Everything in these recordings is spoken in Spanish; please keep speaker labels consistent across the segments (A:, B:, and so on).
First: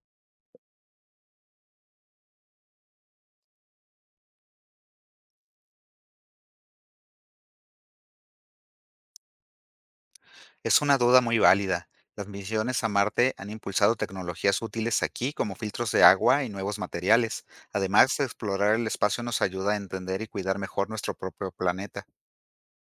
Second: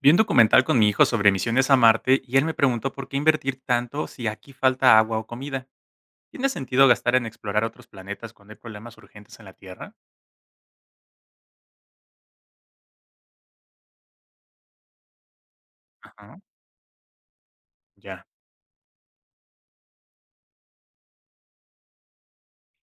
A: Vi un documental con mi hijo sobre misiones a Marte y él me preguntó por qué invertir tanto si aquí falta agua o comida. ¿Tiene sentido gastar en explorar otros planetas cuando hay problemas urgentes en la Tierra?
B: Es una duda muy válida. Las misiones a Marte han impulsado tecnologías útiles aquí, como filtros de
A: Ajá,
B: agua y nuevos materiales. Además,
A: ya.
B: explorar el espacio nos ayuda a entender y cuidar mejor nuestro propio planeta.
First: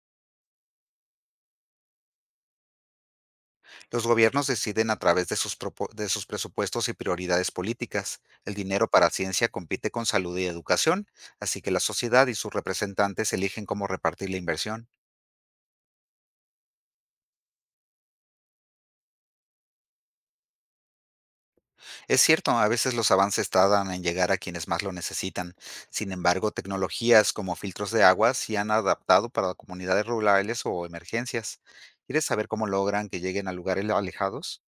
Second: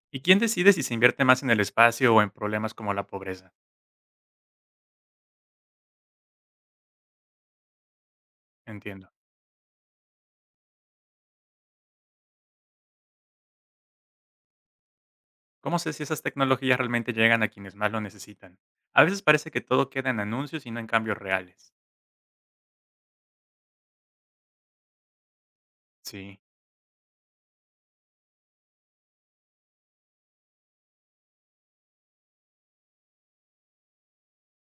A: ¿Y quién decide si se invierte más en el espacio o en problemas como la pobreza?
B: Los gobiernos deciden a través de de sus presupuestos y prioridades políticas. El dinero para
A: Entiendo.
B: ciencia compite con salud y educación, así que la sociedad y sus representantes eligen cómo repartir la inversión.
A: ¿Cómo sé si esas tecnologías realmente llegan a quienes más lo necesitan? A veces parece que todo queda en anuncios y no en cambios reales.
B: Es cierto, a veces los avances tardan en llegar a quienes más lo necesitan. Sin
A: Sí,
B: embargo, tecnologías como filtros de agua se han adaptado para comunidades rurales o emergencias. ¿Quieres saber cómo logran que lleguen a lugares alejados?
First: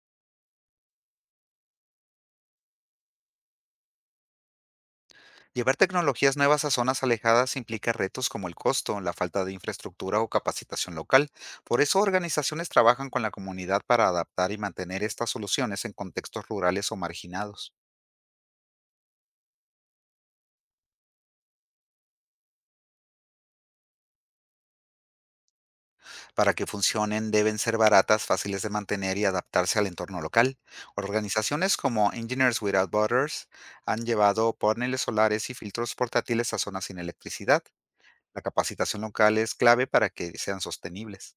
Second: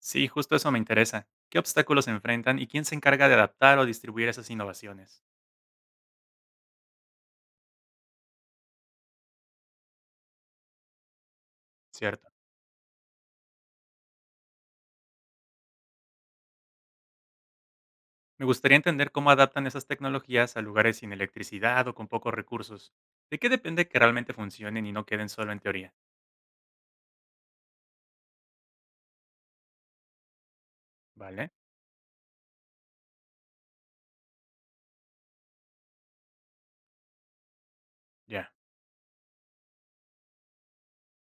A: sí, justo eso me interesa. ¿Qué obstáculos se enfrentan y quién se encarga de adaptar o distribuir esas innovaciones?
B: Llevar tecnologías nuevas a zonas alejadas implica retos como el costo, la falta de infraestructura o capacitación local. Por eso,
A: ¿Cierto?
B: organizaciones trabajan con la comunidad para adaptar y mantener estas soluciones en contextos rurales o marginados.
A: Me gustaría entender cómo adaptan esas tecnologías a lugares sin electricidad o con pocos recursos. ¿De qué depende que realmente funcionen y no queden solo en teoría?
B: Para que funcionen deben ser baratas, fáciles de mantener y adaptarse al entorno local.
A: ¿Vale?
B: Organizaciones como Engineers Without Borders han llevado paneles solares y filtros portátiles a zonas sin electricidad. La
A: Ya.
B: capacitación local es clave para que sean sostenibles.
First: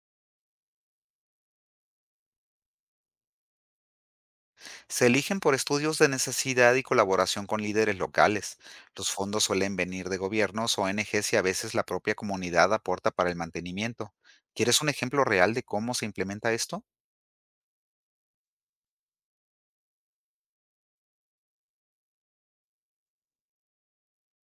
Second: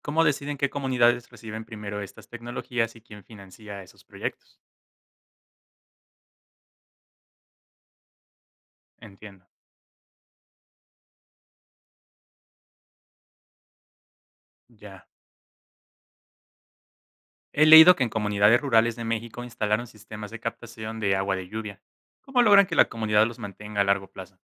A: ¿Cómo deciden qué comunidades reciben primero estas tecnologías y quién financia esos proyectos?
B: Se eligen por estudios de necesidad y colaboración con líderes locales. Los fondos
A: Entiendo.
B: suelen venir de gobiernos, o ONGs y a veces la propia comunidad aporta para el mantenimiento. ¿Quieres un
A: Ya.
B: ejemplo real de cómo se implementa esto?
A: He leído que en comunidades rurales de México instalaron sistemas de captación de agua de lluvia. ¿Cómo logran que la comunidad los mantenga a largo plazo?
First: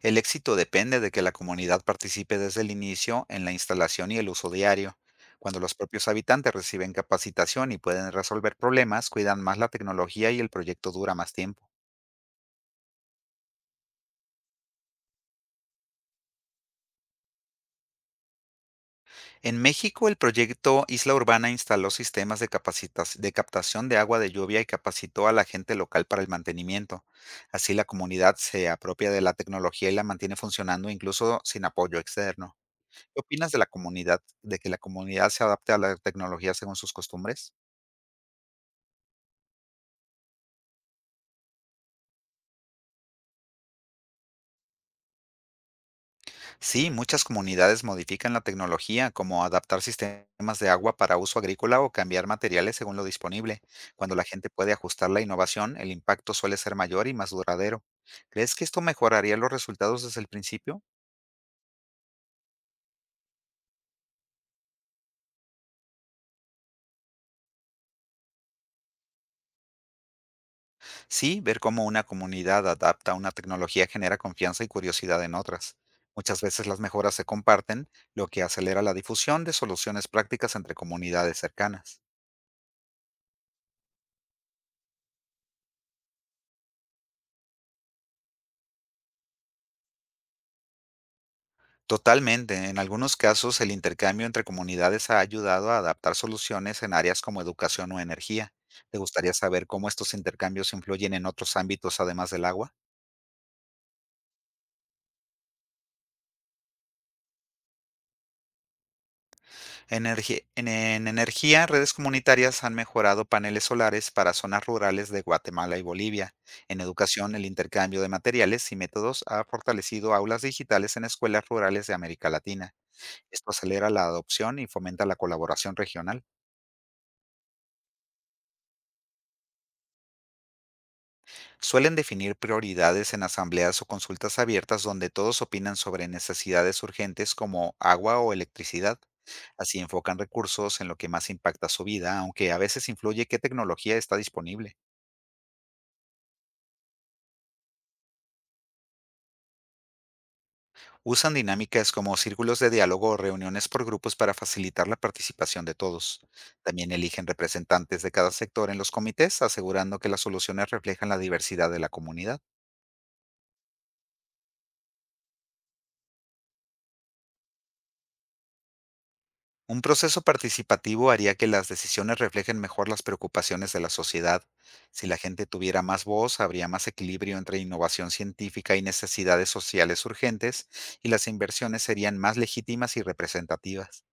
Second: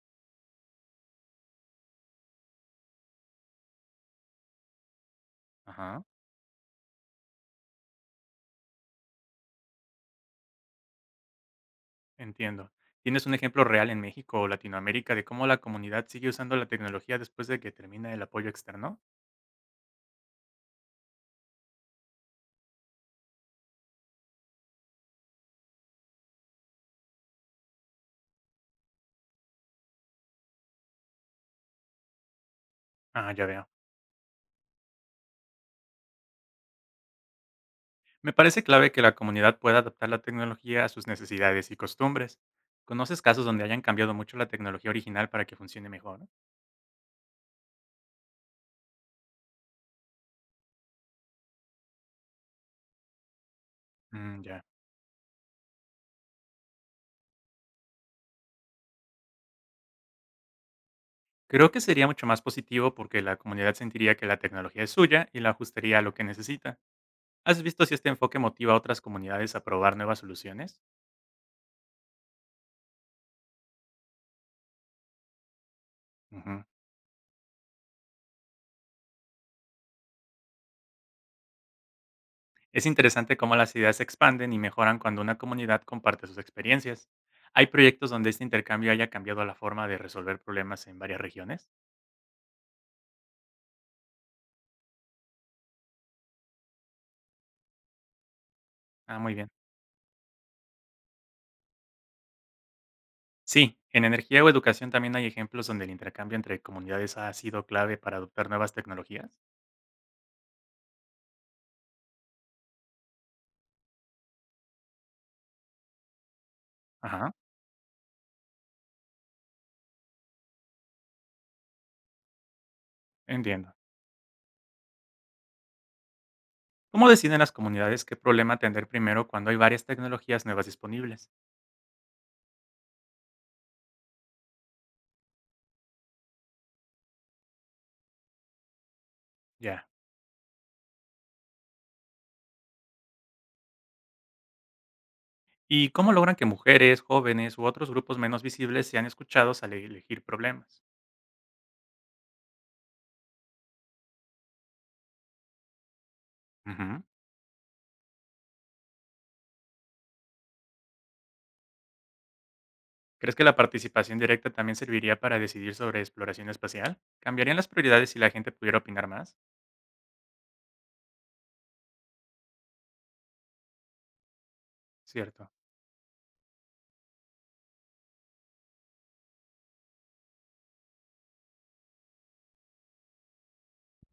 B: El éxito depende de que la comunidad participe desde el inicio en la instalación y el uso diario. Cuando los
A: Ajá,
B: propios habitantes reciben capacitación y pueden resolver problemas, cuidan más la tecnología y el proyecto dura más tiempo.
A: entiendo. ¿Tienes un ejemplo real en México o Latinoamérica de cómo la comunidad sigue usando la tecnología después de que termina el apoyo externo?
B: En México, el proyecto Isla Urbana instaló sistemas de, de captación de agua de lluvia y capacitó a la gente local para el mantenimiento. Así la comunidad se apropia de la tecnología y la mantiene funcionando incluso sin apoyo externo. ¿Qué
A: Ah, ya
B: opinas de la
A: veo.
B: comunidad, de que la comunidad se adapte a la tecnología según sus costumbres?
A: Me parece clave que la comunidad pueda adaptar la tecnología a sus necesidades y costumbres. ¿Conoces casos donde hayan cambiado mucho la tecnología original para que funcione mejor?
B: Sí, muchas comunidades modifican la tecnología, como adaptar sistemas de agua para uso agrícola o cambiar materiales según lo disponible. Cuando la
A: Mm,
B: gente
A: ya.
B: puede ajustar la innovación, el impacto suele ser mayor y más duradero. ¿Crees que esto mejoraría los resultados desde el principio?
A: Creo que sería mucho más positivo porque la comunidad sentiría que la tecnología es suya y la ajustaría a lo que necesita. ¿Has visto si este enfoque motiva a otras comunidades a probar nuevas soluciones?
B: Sí, ver cómo una comunidad adapta una tecnología genera confianza y curiosidad en otras. Muchas
A: Ujú.
B: veces las mejoras se comparten, lo que acelera la difusión de soluciones prácticas entre comunidades cercanas.
A: Es interesante cómo las ideas se expanden y mejoran cuando una comunidad comparte sus experiencias. ¿Hay proyectos donde este intercambio haya cambiado la forma de resolver problemas en varias regiones?
B: Totalmente. En algunos casos, el intercambio entre comunidades ha ayudado a adaptar soluciones en áreas como educación o energía. ¿Te
A: Ah,
B: gustaría
A: muy bien.
B: saber cómo estos intercambios influyen en otros ámbitos además del agua?
A: Sí, en energía o educación también hay ejemplos donde el intercambio entre comunidades ha sido clave para adoptar nuevas tecnologías.
B: En energía, redes comunitarias han mejorado paneles solares para zonas rurales de Guatemala y Bolivia. En
A: Ajá,
B: educación, el intercambio de materiales y métodos ha fortalecido aulas digitales en escuelas rurales de América Latina. Esto
A: entiendo.
B: acelera la adopción y fomenta la colaboración regional.
A: ¿Cómo deciden las comunidades qué problema atender primero cuando hay varias tecnologías nuevas disponibles?
B: Suelen definir prioridades en asambleas o consultas abiertas donde todos opinan sobre necesidades urgentes como agua o electricidad. Así
A: Ya.
B: enfocan recursos en lo que más impacta su vida, aunque a veces influye qué tecnología está disponible.
A: ¿Y cómo logran que mujeres, jóvenes u otros grupos menos visibles sean escuchados al elegir problemas?
B: Usan dinámicas como círculos de diálogo o reuniones por grupos para facilitar la participación de todos. También
A: Ujú.
B: eligen representantes de cada sector en los comités, asegurando que las soluciones reflejan la diversidad de la comunidad.
A: ¿Crees que la participación directa también serviría para decidir sobre exploración espacial? ¿Cambiarían las prioridades si la gente pudiera opinar más?
B: Un proceso participativo haría que las decisiones reflejen mejor las preocupaciones de la sociedad. Si la gente
A: Cierto,
B: tuviera más voz, habría más equilibrio entre innovación científica y necesidades sociales urgentes, y las inversiones serían más legítimas y representativas.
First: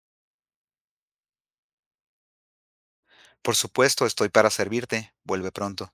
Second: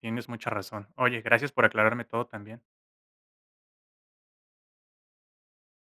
A: tienes mucha razón. Oye, gracias por aclararme todo también.
B: Por supuesto, estoy para servirte. Vuelve pronto.